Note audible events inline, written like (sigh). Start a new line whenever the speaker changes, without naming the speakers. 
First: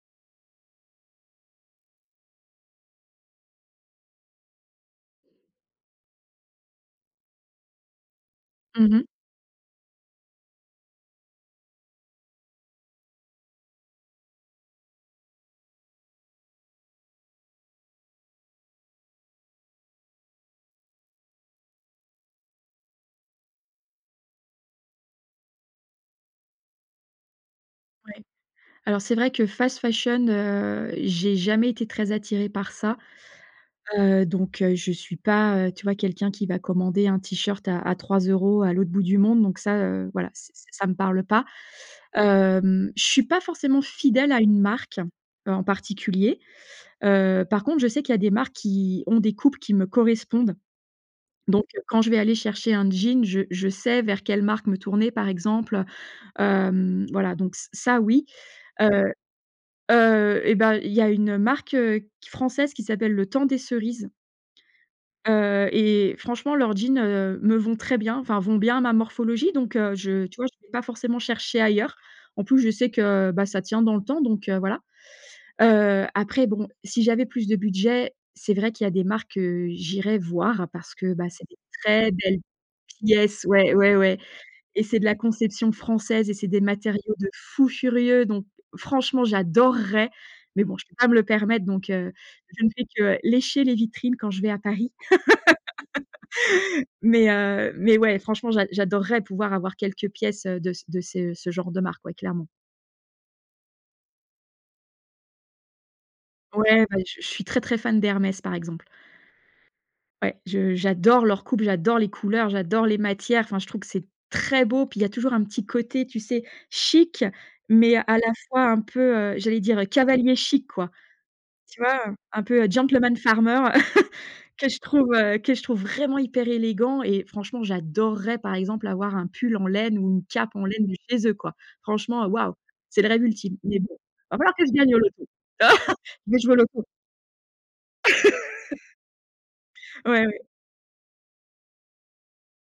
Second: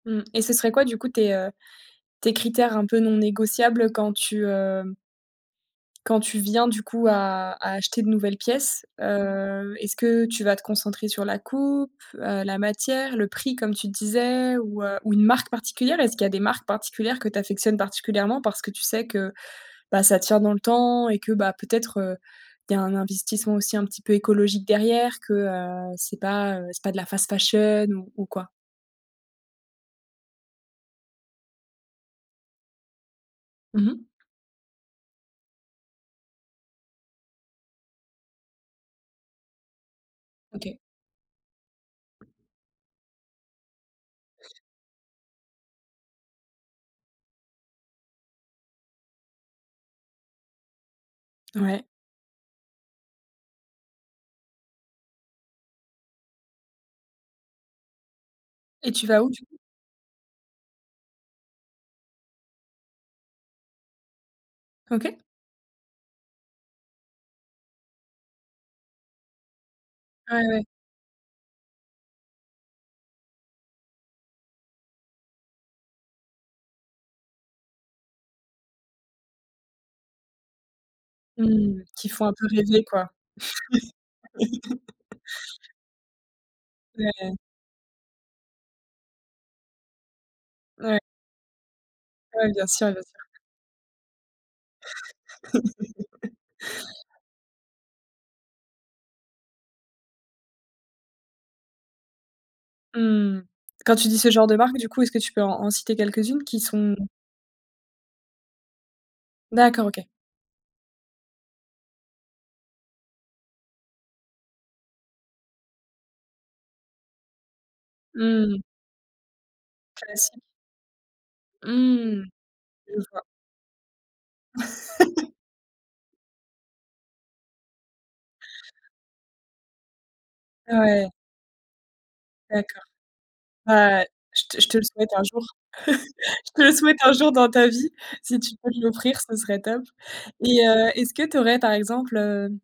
Mmh et ce serait quoi du coup tes, heu, tes critères un peu non négociables quand tu, heu quand tu viens du coup à à acheter de nouvelles pièces?
Mmh mh.
Heu, est-ce que tu vas te concentrer sur la coupe, heu, la matière, le prix comme tu disais ou, heu, ou une marque particulière? Est-ce qu'il y des marques particulières que tu affectionnes particulièrement? Parce que tu sais que, bah, ça tient dans le temps et que, bah, peut-être, heu, il y a un investissement aussi un petit peu écologique derrière, que, heu, c'est pas, heu, c'est pas de la fast fashion ou
Ouais.
ou quoi?
Alors c'est vrai que fast fashion, heu, j'ai jamais été très attirée par ça.
Mmh mh.
Heu, donc heu, je suis pas, tu vois, quelqu'un qui va commander un t-shirt à à 3 € à l'autre bout du monde donc ça, heu, voilà, c'est c'est
OK.
ça me parle pas. Hem, je suis pas forcément fidèle à une marque, heu, en particulier. Heu, par contre je sais qu'il y a des marques qui ont des coupes qui me correspondent. Donc heu,
Ouais.
quand je vais aller chercher un jean, je je sais vers quelle marque me tourner par exemple, hem, voilà donc ç ça oui,
Et tu
heu,
vas où du coup?
heu et ben, il y a une marque, heu, q française qui s'appelle, Le Temps des Cerises
OK.
heu et franchement leurs jeans me vont très bien enfin vont bien à ma morphologie donc heu, je
Ouais,
tu vois,
ouais.
je vais pas forcément chercher ailleurs. En plus, je sais que bah ça tient dans le temps donc heu, voilà. Heu, après bon, si j'avais plus de budget, c'est vrai qu'il y a des marques que j'irais voir parce que, bah, c'est des
Mmh. Qui
très
font un
belles
peu rêver quoi.
pièces ouais, ouais, ouais et c'est de la
(laughs)
conception française et c'est des matériaux de
Ouais.
fou furieux. Donc franchement, j'adorerais! Mais bon, je peux
Ouais.
pas me le permettre donc, heu,
Ouais
je
bien
ne fais
sûr, bien
que
sûr.
lécher les vitrines quand je vais à Paris. (laughs)
(laughs)
Mais, heu, mais ouais, franchement j'a j'adorerais pouvoir avoir quelques pièces, heu, de c de ces, heu, ce genre de marque, ouais clairement.
Mmh. Quand tu dis ce genre de marque du coup, est-ce que tu peux en en citer quelques-unes qui
Ouais
sont
bah je je suis très, très fan d'Hermès, par exemple.
D'accord, OK.
Ouais. Je j'adore leur coupe, j'adore les couleurs, j'adore les matières enfin, je trouve que c'est très beau, puis il y a toujours un petit côté, tu sais, chic, mais à la
Mmh.
fois un peu, heu j'allais dire cavalier
Classique.
chic, quoi. Tu vois?
Mmh.
Un peu
Je
gentleman
vois.
farmer (chuckles) que je trouve,
(laughs)
heu, que je trouve vraiment hyper élégant et franchement j'adorerais, par exemple, avoir un pull en laine ou une cape en laine du
Ouais.
chez eux quoi. Franchement waouh!
D'accord.
C'est le rêve ultime. Mais bon,
Bah
il va
je
falloir
te
que
je
je
te le
gagne au
souhaite un
loto!
jour.
(laughs) Je vais
(chuckles)
jouer au
Je te
loto.
souhaite un jour dans ta vie. Si tu peux te l'offrir, ce serait top
(laughs) Ouais, ouais.
et heu, est-ce que tu aurais par exemple heu